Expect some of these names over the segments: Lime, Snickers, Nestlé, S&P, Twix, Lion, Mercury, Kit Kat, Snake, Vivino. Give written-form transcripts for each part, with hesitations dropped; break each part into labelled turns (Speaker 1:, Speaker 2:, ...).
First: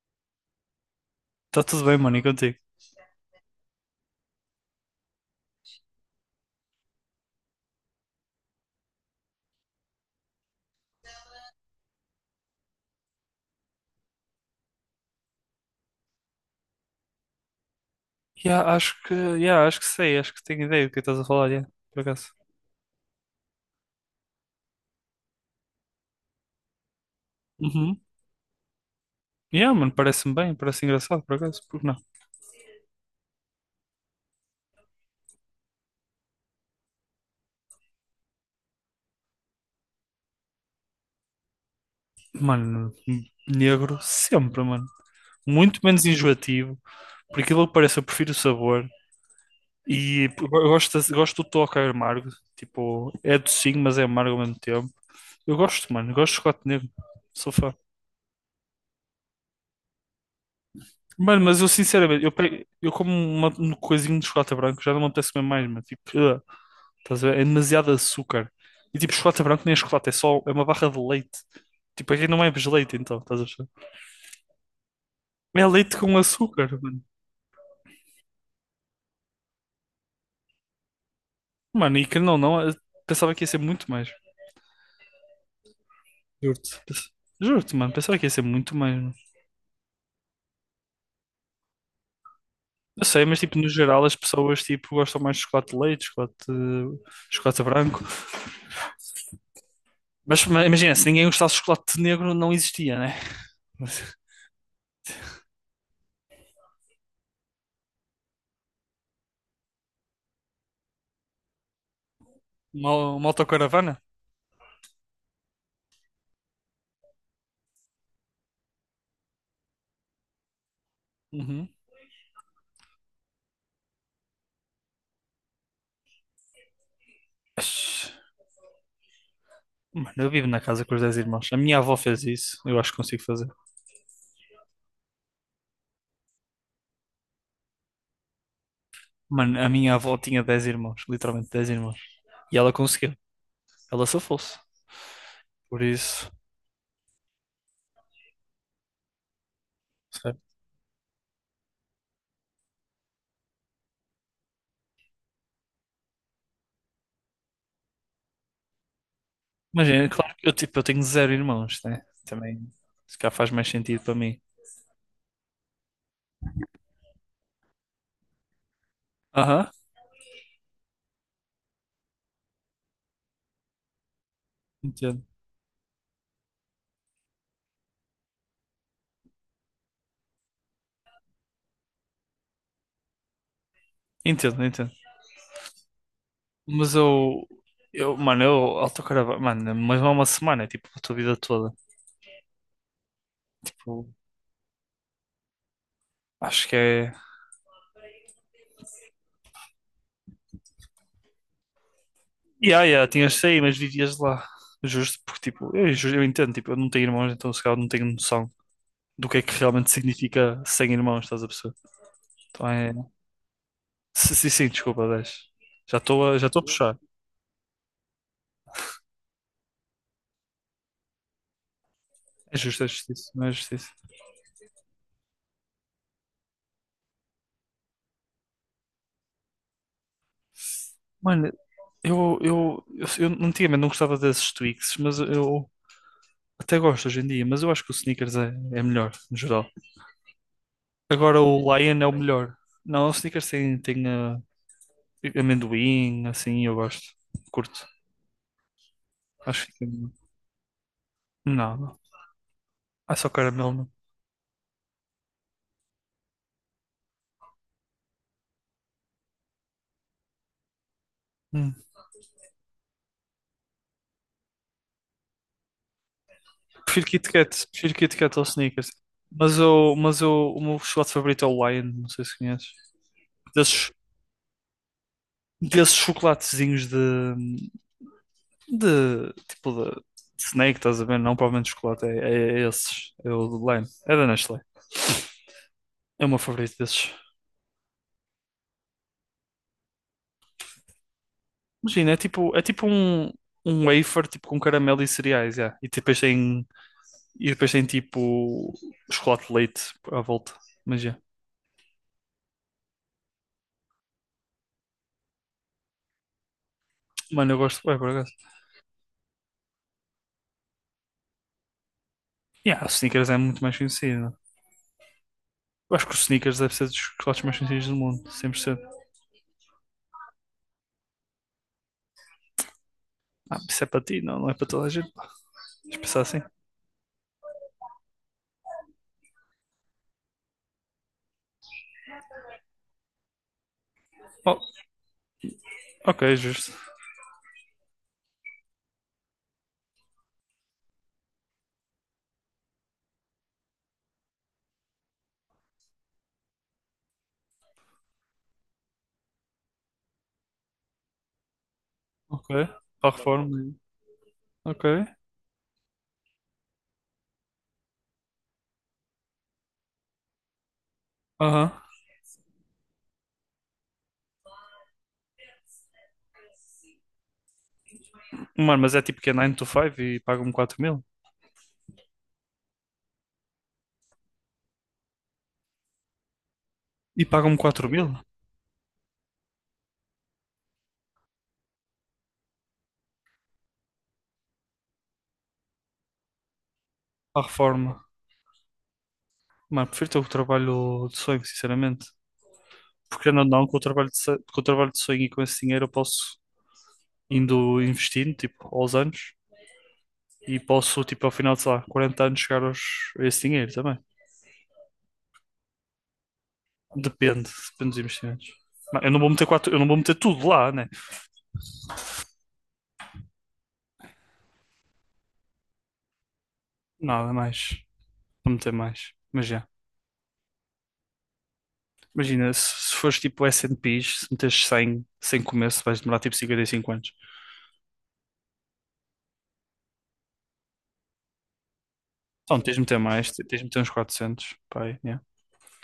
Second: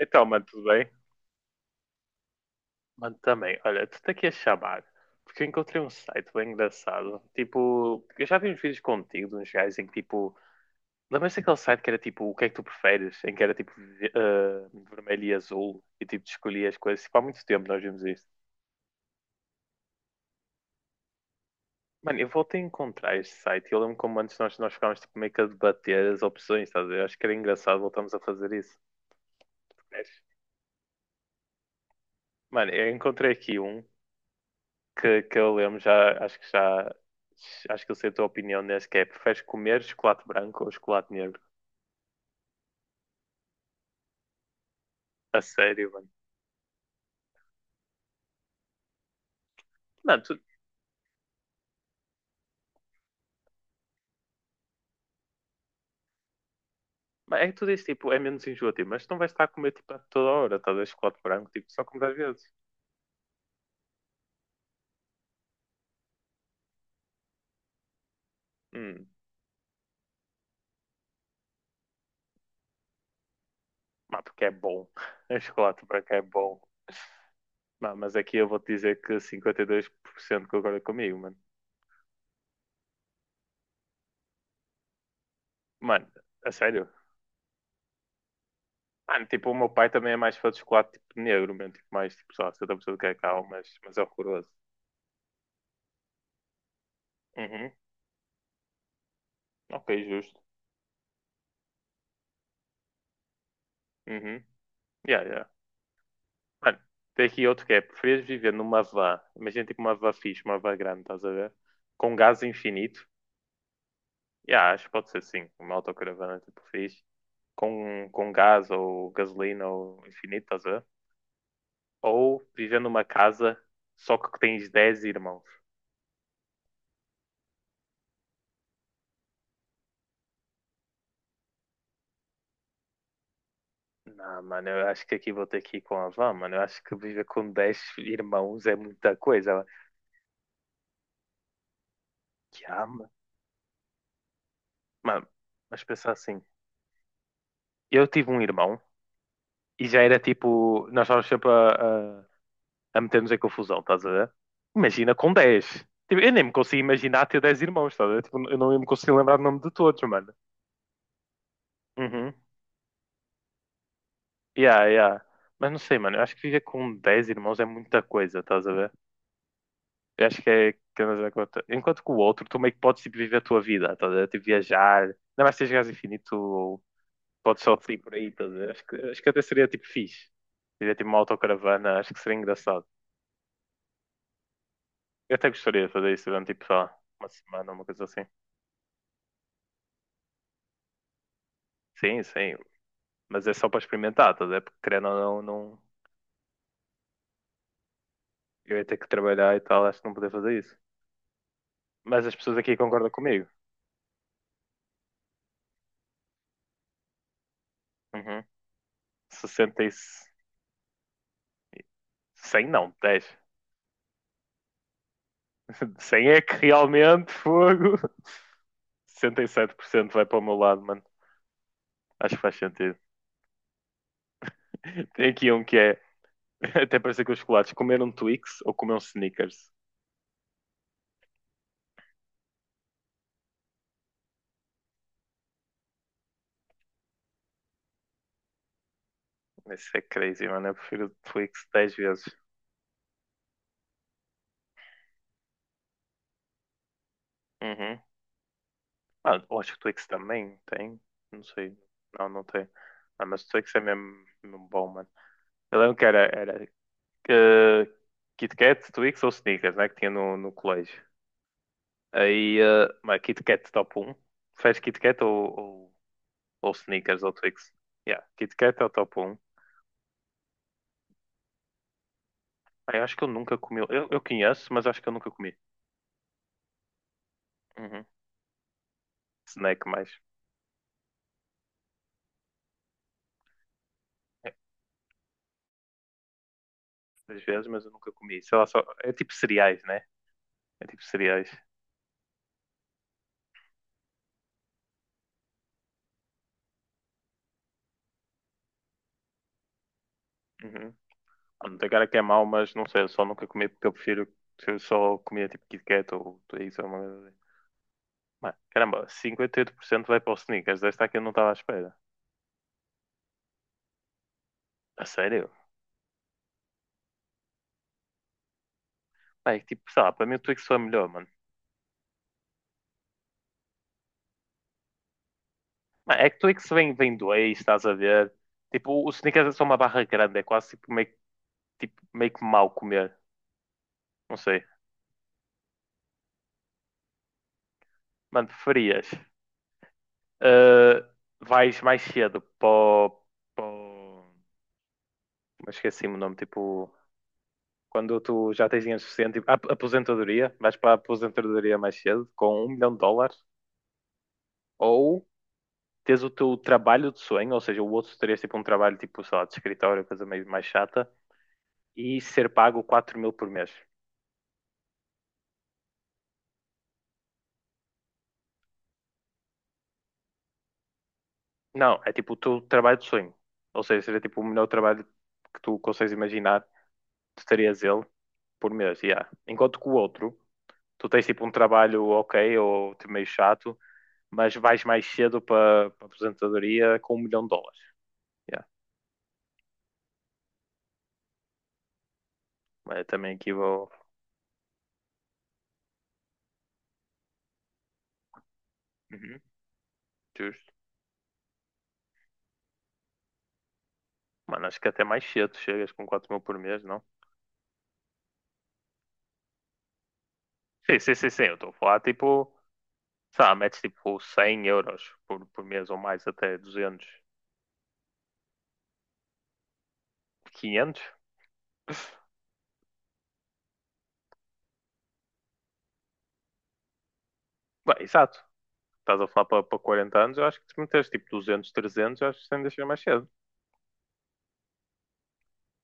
Speaker 1: Então, mano, tudo bem?
Speaker 2: Tá tudo bem, mano, e contigo?
Speaker 1: Mano, também. Olha, tu tá aqui a chamar. Porque eu encontrei um site bem engraçado. Tipo, eu já vi uns vídeos contigo de uns gajos em que, tipo, lembras daquele site que era tipo, o que é que tu preferes? Em que era tipo, vermelho e azul. E tipo, tu escolhias as coisas. Tipo, há muito tempo nós vimos isto.
Speaker 2: Yeah, acho que sei, acho que tenho ideia do que estás a falar, yeah, por
Speaker 1: Mano, eu
Speaker 2: acaso.
Speaker 1: voltei a encontrar este site. E eu lembro como antes nós ficávamos tipo, meio que a debater as opções, estás a ver? Acho que era engraçado
Speaker 2: Uhum.
Speaker 1: voltamos a fazer isso.
Speaker 2: Yeah,
Speaker 1: Tu
Speaker 2: mano,
Speaker 1: queres?
Speaker 2: parece-me bem, parece engraçado, por acaso, porque não?
Speaker 1: Mano, eu encontrei aqui um que eu lembro, acho que eu sei a tua opinião nesse que é, preferes comer chocolate branco ou chocolate negro?
Speaker 2: Mano, negro sempre, mano.
Speaker 1: A
Speaker 2: Muito
Speaker 1: sério,
Speaker 2: menos
Speaker 1: mano.
Speaker 2: enjoativo, por aquilo que parece, eu prefiro o sabor.
Speaker 1: Mano,
Speaker 2: E
Speaker 1: tu,
Speaker 2: eu gosto, gosto do toque amargo, tipo, é docinho, mas é amargo ao mesmo tempo. Eu gosto, mano, gosto de chocolate negro,
Speaker 1: é que
Speaker 2: sou
Speaker 1: tu
Speaker 2: fã.
Speaker 1: dizes, tipo, é menos enjoativo, mas tu não vais estar a comer, tipo, a toda hora, talvez chocolate
Speaker 2: Mano,
Speaker 1: branco,
Speaker 2: mas eu
Speaker 1: tipo, só comes às
Speaker 2: sinceramente,
Speaker 1: vezes.
Speaker 2: eu como uma, um coisinho de chocolate branco, já não me apetece comer mais, mano, tipo, ugh. Estás a ver? É demasiado açúcar. E
Speaker 1: Hum,
Speaker 2: tipo, chocolate branco nem é chocolate, é só é uma barra de leite. Tipo, aqui não é leite, então, estás a ver?
Speaker 1: mas porque é bom. O
Speaker 2: É
Speaker 1: chocolate
Speaker 2: leite
Speaker 1: branco
Speaker 2: com
Speaker 1: é bom.
Speaker 2: açúcar, mano.
Speaker 1: Mano, mas aqui eu vou-te dizer que 52% concorda comigo, mano.
Speaker 2: Mano, e que não, não, eu pensava que ia ser muito mais.
Speaker 1: Mano, a
Speaker 2: Juro-te.
Speaker 1: sério?
Speaker 2: Juro-te, mano, pensava que ia ser muito mais, mano.
Speaker 1: Mano, tipo, o meu pai também é mais fã de chocolate, tipo, negro, mesmo, tipo, mais, tipo, só 70% do
Speaker 2: Eu sei, mas
Speaker 1: cacau,
Speaker 2: tipo, no
Speaker 1: mas é
Speaker 2: geral as
Speaker 1: horroroso.
Speaker 2: pessoas tipo, gostam mais de chocolate de leite, chocolate
Speaker 1: Uhum,
Speaker 2: branco.
Speaker 1: ok, justo.
Speaker 2: Imagina, se ninguém gostasse de chocolate negro, não existia, né?
Speaker 1: Uhum. Yeah, yeah. Mano, tem aqui outro que é: preferias viver numa van? Imagina tipo uma van fixe, uma van grande, estás a ver? Com gás infinito.
Speaker 2: Uma autocaravana?
Speaker 1: Yeah, acho que pode ser sim, uma autocaravana tipo fixe. Com gás ou gasolina ou infinito, estás a ver?
Speaker 2: Uhum.
Speaker 1: Ou viver numa casa só que tens 10 irmãos.
Speaker 2: Mas, mano, eu vivo na casa com os 10 irmãos. A minha avó fez isso, eu acho que consigo fazer.
Speaker 1: Não, mano, eu acho que aqui vou ter que ir com a van, mano. Eu acho que viver com 10 irmãos é muita
Speaker 2: Mano,
Speaker 1: coisa.
Speaker 2: a minha avó tinha 10 irmãos, literalmente 10 irmãos. E
Speaker 1: Que
Speaker 2: ela
Speaker 1: ama.
Speaker 2: conseguiu, ela só fosse.
Speaker 1: Mano, mas
Speaker 2: Por
Speaker 1: pensar
Speaker 2: isso,
Speaker 1: assim: eu tive um irmão e já era
Speaker 2: sabe?
Speaker 1: tipo, nós estávamos sempre a meter-nos em confusão, estás a ver? Imagina com dez. Tipo, eu nem me consigo imaginar ter 10 irmãos, estás a ver? Tipo, eu não me consigo lembrar o nome de todos,
Speaker 2: Imagina,
Speaker 1: mano.
Speaker 2: claro que eu, tipo, eu tenho zero irmãos, né?
Speaker 1: Uhum.
Speaker 2: Também, se calhar faz mais sentido para mim.
Speaker 1: Yeah, yeah. Mas não sei, mano, eu acho que viver com 10 irmãos é muita coisa, estás a ver?
Speaker 2: Aham,
Speaker 1: Eu acho que é. Que andas a conta. Enquanto que o outro, tu meio que podes tipo, viver a tua vida, estás a ver? Tipo, viajar. Ainda
Speaker 2: entendo,
Speaker 1: mais se jogares infinito, ou podes só ir por aí, estás a ver? Acho que até seria tipo fixe. Seria tipo uma autocaravana, acho que seria engraçado.
Speaker 2: entendo, entendo.
Speaker 1: Eu até gostaria de fazer isso durante tipo só
Speaker 2: Mas
Speaker 1: uma semana, uma coisa assim.
Speaker 2: mano, eu autocaravana, mano, mas não é uma semana, é tipo a tua vida toda.
Speaker 1: Sim, sim, mas é só para
Speaker 2: Tipo,
Speaker 1: experimentar, tá? A ver? Porque querendo ou não, não,
Speaker 2: acho que é.
Speaker 1: eu ia ter que trabalhar e tal, acho que não poder fazer isso. Mas as pessoas aqui
Speaker 2: Yeah, yeah,
Speaker 1: concordam
Speaker 2: tinhas de
Speaker 1: comigo.
Speaker 2: sair, mas vivias lá. Justo, porque tipo, eu entendo, tipo, eu não tenho irmãos, então se calhar não tenho
Speaker 1: Uhum.
Speaker 2: noção do que é que
Speaker 1: 60
Speaker 2: realmente
Speaker 1: e... se-
Speaker 2: significa sem irmãos, estás a perceber?
Speaker 1: 100
Speaker 2: Então
Speaker 1: não,
Speaker 2: é.
Speaker 1: 10.
Speaker 2: Sim, sim, sim, desculpa, 10. Já
Speaker 1: 100
Speaker 2: estou a,
Speaker 1: é
Speaker 2: já
Speaker 1: que
Speaker 2: estou a puxar.
Speaker 1: realmente fogo. 67% vai para o meu lado, mano. Acho que faz
Speaker 2: É justo, é
Speaker 1: sentido.
Speaker 2: justiça, não é justiça.
Speaker 1: Tem aqui um que é, até parece que os chocolates, comer um Twix ou comer um Snickers.
Speaker 2: Mano, eu antigamente não gostava desses Twix, mas eu até gosto hoje em dia, mas eu acho que o Snickers é melhor, no geral.
Speaker 1: Isso é crazy, mano. Eu prefiro o
Speaker 2: Agora o
Speaker 1: Twix 10
Speaker 2: Lion é o
Speaker 1: vezes.
Speaker 2: melhor. Não, o Snickers tem amendoim, assim, eu gosto. Curto.
Speaker 1: Uhum. Ah, eu
Speaker 2: Acho
Speaker 1: acho
Speaker 2: que
Speaker 1: que o
Speaker 2: fica
Speaker 1: Twix
Speaker 2: melhor.
Speaker 1: também tem. Não sei.
Speaker 2: Não, não.
Speaker 1: Não, não tem.
Speaker 2: Ah,
Speaker 1: Ah,
Speaker 2: só
Speaker 1: mas o
Speaker 2: caramelo,
Speaker 1: Twix é
Speaker 2: não.
Speaker 1: mesmo, mesmo bom, mano. Eu lembro que era eh, Kit Kat, Twix ou Snickers, né? Que tinha no colégio.
Speaker 2: Hum.
Speaker 1: Aí, mas Kit Kat top um, fez Kit Kat ou, ou Snickers ou Twix?
Speaker 2: Prefiro Kit
Speaker 1: Yeah,
Speaker 2: Kat ao
Speaker 1: Kit Kat é o
Speaker 2: Snickers.
Speaker 1: top um.
Speaker 2: Mas eu, o meu chocolate favorito é o Lion, não sei se conheces.
Speaker 1: Aí, acho que eu nunca comi.
Speaker 2: Desses
Speaker 1: Eu conheço, mas acho que eu nunca comi.
Speaker 2: desses chocolatezinhos de,
Speaker 1: Uhum.
Speaker 2: de tipo
Speaker 1: Snack
Speaker 2: de
Speaker 1: mais.
Speaker 2: Snake, estás a ver? Não, provavelmente chocolate, é esses, é o de Lime, é da
Speaker 1: É,
Speaker 2: Nestlé, é o meu favorito desses.
Speaker 1: às vezes, mas eu nunca comi. Sei lá, só. É tipo cereais, né? É tipo cereais.
Speaker 2: Imagina, é tipo um wafer tipo com caramelo e cereais, yeah. E depois tem tipo chocolate de leite à volta,
Speaker 1: Uhum.
Speaker 2: mas yeah.
Speaker 1: Ah, não tem cara que é mau, mas não sei, eu só nunca comi porque eu prefiro eu só comia tipo Kit Kat ou tudo isso, alguma coisa assim.
Speaker 2: Mano, eu gosto, é por acaso.
Speaker 1: Mano, caramba, 58% vai para os Snickers desta aqui, eu não estava à espera.
Speaker 2: Yeah, o Snickers é muito mais conhecido.
Speaker 1: A sério?
Speaker 2: Eu acho que o Snickers deve ser dos chocolates mais conhecidos do mundo, 100%.
Speaker 1: Mano, é que, tipo, sei lá, para mim o Twix foi melhor, mano.
Speaker 2: Ah, isso é para ti, não, não é para toda a gente. Deixa eu
Speaker 1: Mano,
Speaker 2: pensar
Speaker 1: é que
Speaker 2: assim.
Speaker 1: Twix vem dois, estás a ver? Tipo, o Snickers é só uma barra grande, é quase tipo, meio que mal comer, não
Speaker 2: Oh,
Speaker 1: sei.
Speaker 2: ok, justo.
Speaker 1: Mano, preferias? ah, vais mais cedo para o- para o- mas esqueci-me o nome, tipo. Quando tu já tens dinheiro suficiente, tipo, a aposentadoria, vais para a aposentadoria mais cedo,
Speaker 2: Ok.
Speaker 1: com
Speaker 2: Para
Speaker 1: um milhão de
Speaker 2: a
Speaker 1: dólares,
Speaker 2: reforma. Ok.
Speaker 1: ou tens o teu trabalho de sonho, ou seja, o outro terias tipo um trabalho tipo, sei lá, de escritório, coisa meio mais chata,
Speaker 2: Aham.
Speaker 1: e ser pago 4 mil por mês.
Speaker 2: Mano, mas é tipo que é 9 to 5 e pagam-me 4000?
Speaker 1: Não, é tipo o teu trabalho de sonho. Ou seja, seria tipo o melhor trabalho que tu consegues imaginar,
Speaker 2: E
Speaker 1: tu
Speaker 2: pagam-me
Speaker 1: terias
Speaker 2: 4
Speaker 1: ele
Speaker 2: mil?
Speaker 1: por mês, yeah. Enquanto que o outro, tu tens tipo um trabalho ok, ou tipo, meio chato, mas vais mais cedo para a aposentadoria com um milhão
Speaker 2: Para
Speaker 1: de
Speaker 2: a
Speaker 1: dólares.
Speaker 2: reforma.
Speaker 1: Yeah.
Speaker 2: Mano, prefiro ter o trabalho de sonho, sinceramente.
Speaker 1: Mas eu
Speaker 2: Porque
Speaker 1: também
Speaker 2: não,
Speaker 1: aqui
Speaker 2: não,
Speaker 1: vou.
Speaker 2: com o trabalho de sonho e com esse dinheiro eu posso indo investindo, tipo, aos anos.
Speaker 1: Uhum,
Speaker 2: E
Speaker 1: justo.
Speaker 2: posso, tipo, ao final de, sei lá, 40 anos chegar aos, a esse dinheiro também.
Speaker 1: Mano, acho que até mais cedo chegas com 4 mil por mês, não?
Speaker 2: Depende, depende dos investimentos. Mas eu não vou meter quatro, eu não vou meter tudo lá, né?
Speaker 1: Sim, sim, sim, sim. Eu estou a falar tipo, sei lá, metes tipo 100 euros por mês ou mais, até 200
Speaker 2: Nada mais. Vou meter mais. Mas já.
Speaker 1: 500.
Speaker 2: Imagina, se fores tipo S&Ps, se meteres 100 sem começo, vais demorar tipo 55 anos.
Speaker 1: Bem, exato. Estás a falar para 40 anos, eu acho que se meteres tipo 200 300 eu acho que sem
Speaker 2: Então, tens de
Speaker 1: deixar
Speaker 2: meter
Speaker 1: mais cedo.
Speaker 2: mais, tens de meter uns 400. Pá, aí, yeah.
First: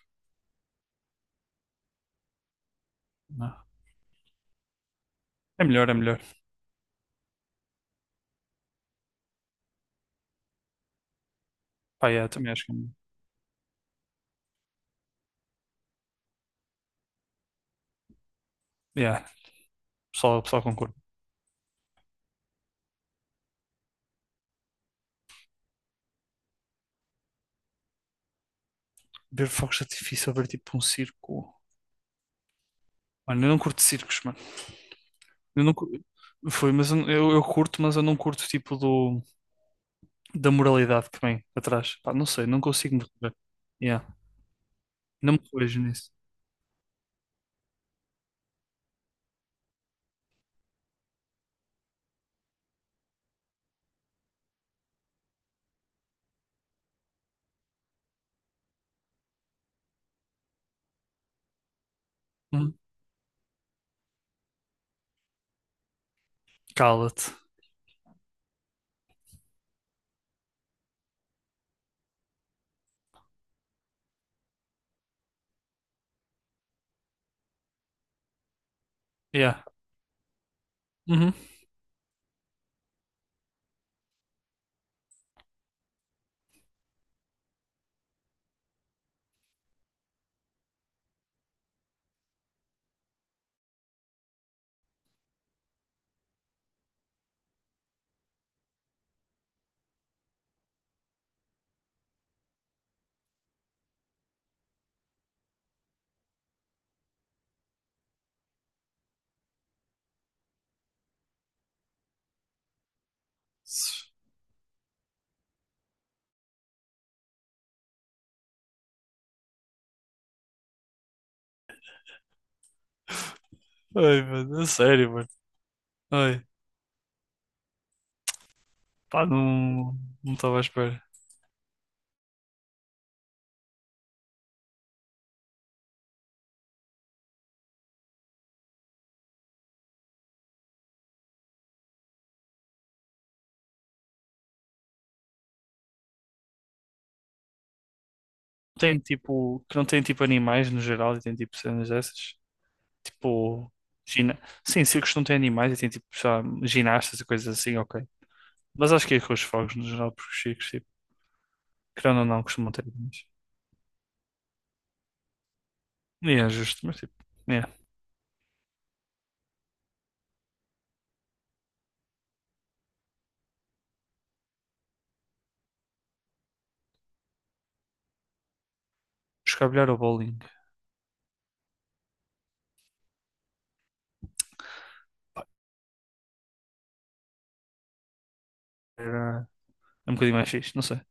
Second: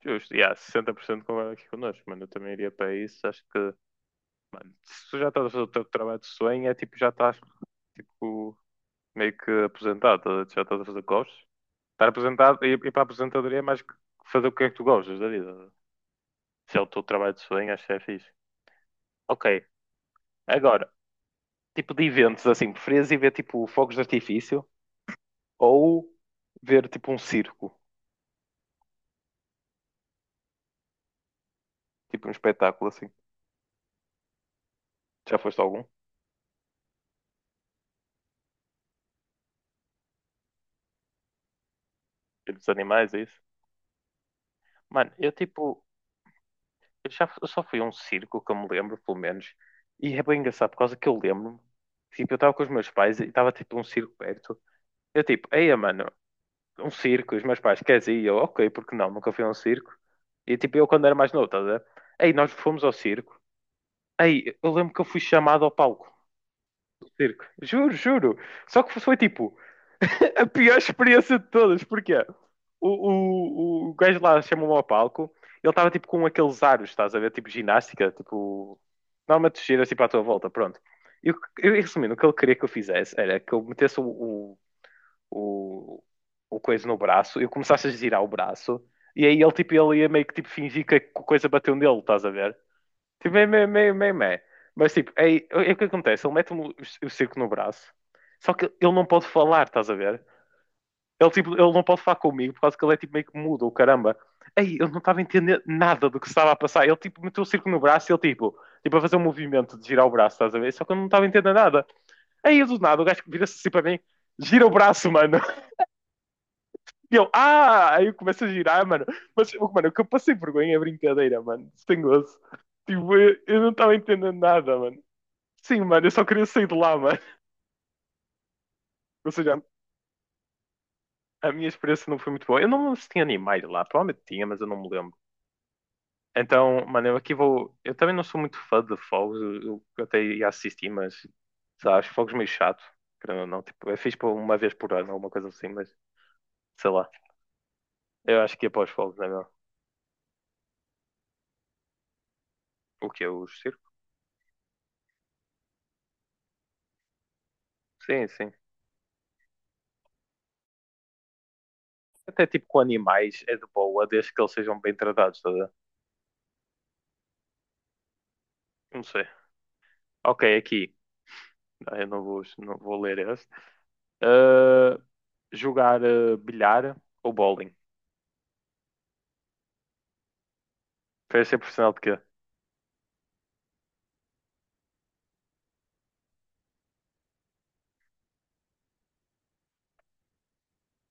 Speaker 1: Justo. E há 60% concorda aqui connosco, mano. Eu também iria para isso. Acho que,
Speaker 2: Não.
Speaker 1: mano, se tu já estás a fazer
Speaker 2: É
Speaker 1: o teu
Speaker 2: melhor, é
Speaker 1: trabalho
Speaker 2: melhor.
Speaker 1: de sonho, é tipo, já estás tipo, meio que aposentado, tá já estás a fazer costas. Estar
Speaker 2: Pá, yeah, também
Speaker 1: apresentado
Speaker 2: acho
Speaker 1: e
Speaker 2: que é melhor.
Speaker 1: ir para a apresentadoria é mais que fazer o que é que tu gostas da vida. Se é o teu trabalho de sonho, acho que é fixe.
Speaker 2: Yeah,
Speaker 1: Ok,
Speaker 2: pessoal
Speaker 1: agora,
Speaker 2: concorda.
Speaker 1: tipo de eventos assim, preferias ir ver tipo fogos de artifício ou ver tipo um circo,
Speaker 2: Ver fogos de artifício ou ver tipo um circo.
Speaker 1: tipo um espetáculo assim?
Speaker 2: Mano, eu não curto circos, mano.
Speaker 1: Já foste a
Speaker 2: Eu não,
Speaker 1: algum?
Speaker 2: foi, mas eu curto, mas eu não curto tipo da moralidade que vem atrás. Pá, não sei,
Speaker 1: Ver
Speaker 2: não
Speaker 1: dos
Speaker 2: consigo me
Speaker 1: animais, é
Speaker 2: rever.
Speaker 1: isso?
Speaker 2: Yeah.
Speaker 1: Mano, eu
Speaker 2: Não me vejo
Speaker 1: tipo,
Speaker 2: nisso.
Speaker 1: eu já eu só fui a um circo que eu me lembro, pelo menos, e é bem engraçado por causa que eu lembro-me. Tipo, eu estava com os meus pais e estava tipo um circo perto. Eu tipo, eia, mano, um circo, e os meus pais, queres ir? E eu, ok, porque não, nunca fui a um circo. E tipo, eu quando era mais novo, estás a ver? Aí nós
Speaker 2: Hum,
Speaker 1: fomos ao circo. Aí eu lembro que eu fui chamado ao palco do
Speaker 2: Cala-te.
Speaker 1: circo. Juro, juro. Só que foi tipo a pior experiência de todas. Porque o gajo lá chamou-me ao palco. Ele estava tipo com aqueles aros, estás a ver? Tipo ginástica, tipo. Normalmente
Speaker 2: Yeah.
Speaker 1: tu giras tipo à tua volta, pronto. E
Speaker 2: Uhum.
Speaker 1: o que- eu, resumindo, o que ele queria que eu fizesse era que eu metesse o, o coisa no braço, eu começasse a girar o braço, e aí ele, tipo, ele ia meio que tipo, fingir que a coisa bateu nele, estás a ver? Tipo, meio, meio, meio, meio, meio. Mas tipo, aí, é o que acontece, ele mete-me o circo no braço, só que ele não pode falar, estás a ver? Ele, tipo, ele não pode falar comigo por causa que ele é tipo meio que mudo, o caramba. Aí eu não estava a entender nada do que estava a passar. Ele tipo meteu o circo no braço e ele tipo a fazer um movimento de girar o braço, estás a ver? Só que eu não estava a entender nada. Aí do nada o gajo vira-se assim para mim, gira o braço, mano. E eu, ah! Aí eu começo a girar, mano. Mas, tipo, mano, o que eu passei vergonha é brincadeira, mano. Sem gozo. Tipo, eu não estava
Speaker 2: Ai,
Speaker 1: entendendo
Speaker 2: mano, é
Speaker 1: nada, mano.
Speaker 2: sério, mano.
Speaker 1: Sim, mano, eu só
Speaker 2: Ai,
Speaker 1: queria sair de lá, mano.
Speaker 2: pá,
Speaker 1: Ou seja,
Speaker 2: não, não estava à espera.
Speaker 1: a minha experiência não foi muito boa. Eu não lembro se tinha animais lá. Provavelmente tinha, mas eu não me lembro. Então, mano, eu aqui vou. Eu também não sou muito fã de fogos. Eu até ia assistir, mas. Sei lá, acho fogos meio chato. Querendo ou não, tipo, eu fiz por uma vez por ano, alguma coisa assim, mas sei lá. Eu acho que ia para os
Speaker 2: Tem
Speaker 1: fogos, não é mesmo?
Speaker 2: tipo, que não tem tipo animais no geral e tem tipo cenas dessas.
Speaker 1: O que é? Os
Speaker 2: Tipo,
Speaker 1: circos?
Speaker 2: gina... Sim, circos não têm animais e tem tipo, sei lá, ginastas e coisas assim, ok.
Speaker 1: Sim, sim.
Speaker 2: Mas acho que é com os fogos no geral, porque os circos, tipo, querendo ou não,
Speaker 1: Até tipo
Speaker 2: costumam
Speaker 1: com
Speaker 2: ter animais.
Speaker 1: animais é de boa, desde que eles sejam bem tratados, tá a ver?
Speaker 2: E é justo, mas tipo, é.
Speaker 1: Não sei. Ok, aqui. Ah, eu não vou, não vou ler esse. Ah, jogar bilhar ou bowling?
Speaker 2: Escabilhar ou bowling
Speaker 1: Prefere ser profissional de quê?
Speaker 2: era é um bocadinho mais fixe, não sei. O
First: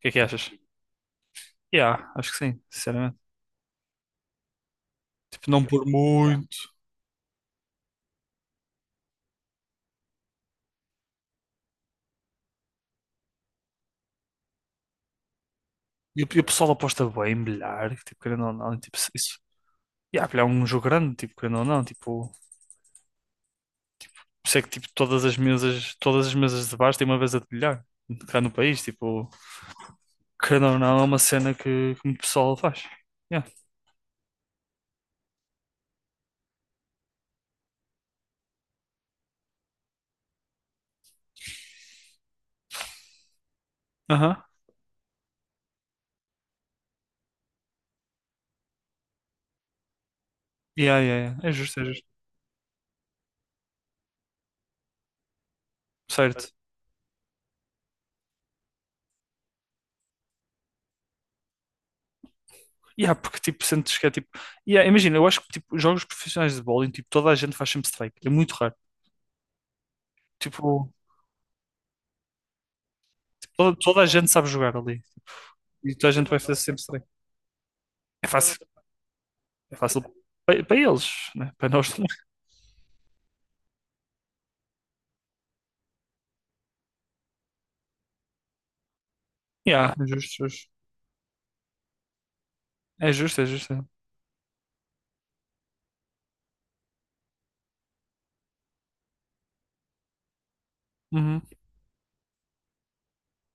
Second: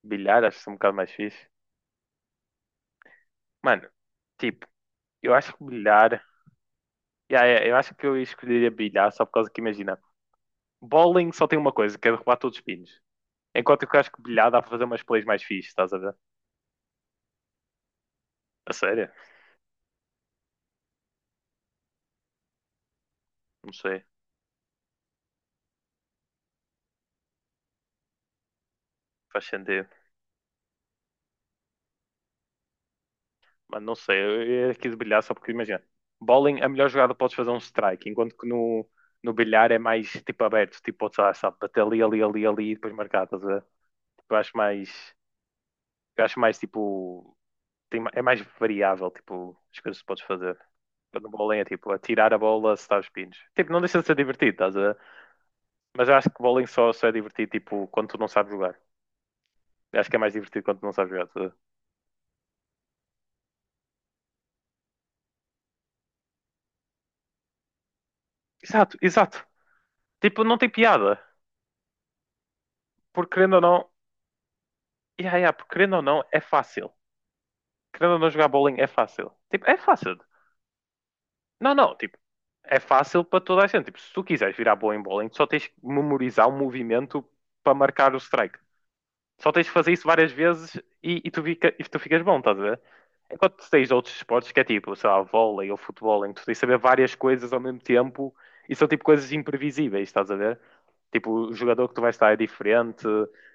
Speaker 2: que é que
Speaker 1: Bilhar,
Speaker 2: achas?
Speaker 1: acho que é um bocado mais fixe.
Speaker 2: Yeah, acho que sim, sinceramente.
Speaker 1: Mano, tipo, eu
Speaker 2: Tipo,
Speaker 1: acho que
Speaker 2: não por
Speaker 1: bilhar.
Speaker 2: muito.
Speaker 1: Yeah, yeah, eu acho que eu escolheria bilhar só por causa que, imagina, bowling só tem uma coisa, que é derrubar todos os pinos. Enquanto que eu acho que bilhar dá para fazer umas plays mais fixe, estás a ver?
Speaker 2: E o pessoal aposta bem, bilhar, que tipo, querendo ou
Speaker 1: A
Speaker 2: não, e, tipo.
Speaker 1: sério?
Speaker 2: E há, filho, é um jogo grande, tipo, querendo ou não, tipo, por
Speaker 1: Não sei.
Speaker 2: isso é que tipo, todas as mesas de bares têm uma mesa de bilhar cá no país, tipo,
Speaker 1: Faz sentido.
Speaker 2: querendo ou não, é uma cena que muito pessoal faz. Yeah.
Speaker 1: Mas não sei, eu quis brilhar só porque imagina. Bowling, a melhor jogada podes fazer é um strike, enquanto que no bilhar é mais tipo aberto, tipo, podes, sabe, bater ali, ali, ali, ali e depois marcar, estás a ver? Tipo,
Speaker 2: Aham.
Speaker 1: eu acho mais tipo, tem, ma- é mais variável, tipo, as coisas que podes fazer.
Speaker 2: Yeah,
Speaker 1: No
Speaker 2: yeah, yeah. É
Speaker 1: bowling é
Speaker 2: justo, é
Speaker 1: tipo,
Speaker 2: justo.
Speaker 1: atirar a bola se estás pinos. Tipo, não deixa de ser divertido, estás a ver? Mas eu acho que
Speaker 2: Certo.
Speaker 1: bowling só é divertido, tipo, quando tu não sabes jogar. Eu acho que é mais divertido quando tu não sabes jogar, estás a ver?
Speaker 2: Yeah, porque tipo, sentes que é tipo. Yeah, imagina, eu acho que tipo, jogos profissionais de bowling, tipo, toda a gente faz sempre strike. É muito raro.
Speaker 1: Exato, exato. Tipo, não tem
Speaker 2: Tipo,
Speaker 1: piada. Porque querendo ou
Speaker 2: toda,
Speaker 1: não,
Speaker 2: toda a gente sabe jogar ali.
Speaker 1: yeah, yeah, porque
Speaker 2: E
Speaker 1: querendo ou
Speaker 2: toda a
Speaker 1: não,
Speaker 2: gente
Speaker 1: é
Speaker 2: vai fazer sempre
Speaker 1: fácil.
Speaker 2: strike.
Speaker 1: Querendo ou
Speaker 2: É
Speaker 1: não jogar
Speaker 2: fácil.
Speaker 1: bowling é fácil. Tipo, é
Speaker 2: É fácil
Speaker 1: fácil.
Speaker 2: para eles, né? Para
Speaker 1: Não,
Speaker 2: nós
Speaker 1: não,
Speaker 2: também.
Speaker 1: tipo, é fácil para toda a gente. Tipo, se tu quiseres virar bom em bowling, tu só tens que memorizar o movimento para marcar o strike. Só tens de fazer
Speaker 2: Yeah,
Speaker 1: isso
Speaker 2: é
Speaker 1: várias
Speaker 2: justo, é justo.
Speaker 1: vezes e, e tu ficas bom, estás a ver?
Speaker 2: É justo, é
Speaker 1: Enquanto tu
Speaker 2: justo. É.
Speaker 1: tens outros esportes que é tipo, sei lá, vôlei ou futebol, em que tu tens de saber várias coisas ao mesmo tempo e são tipo coisas imprevisíveis, estás a ver? Tipo,
Speaker 2: Uhum.
Speaker 1: o jogador que tu vais estar é diferente,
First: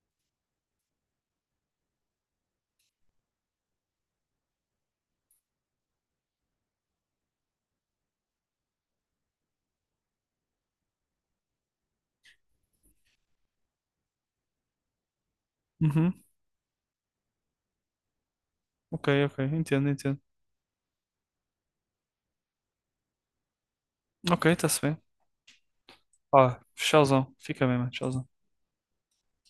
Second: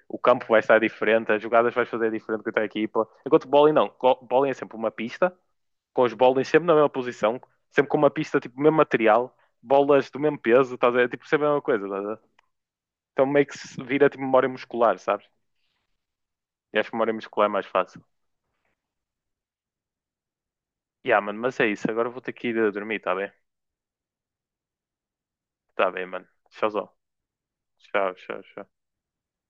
Speaker 1: o campo vai estar diferente, as jogadas vais fazer diferente com a tua equipa. Enquanto bowling não, Go- bowling é sempre uma pista, com os bowling sempre na mesma posição, sempre com uma pista, tipo, mesmo material, bolas do mesmo peso, estás a ver? Tipo, sempre a mesma coisa, estás a ver? Então meio que se vira tipo memória muscular, sabes?
Speaker 2: Uhum.
Speaker 1: E acho que memória muscular é mais fácil.
Speaker 2: Ok, ok. Entendo, entendo.
Speaker 1: Yeah, mano, mas é isso. Agora vou ter que ir a dormir, tá bem?
Speaker 2: Ok, está-se bem.
Speaker 1: Tá bem, mano.
Speaker 2: Pá,
Speaker 1: Tchauzão.
Speaker 2: tchauzão. Fica bem, mano.
Speaker 1: Tchau,
Speaker 2: Tchauzão.
Speaker 1: tchau, tchau.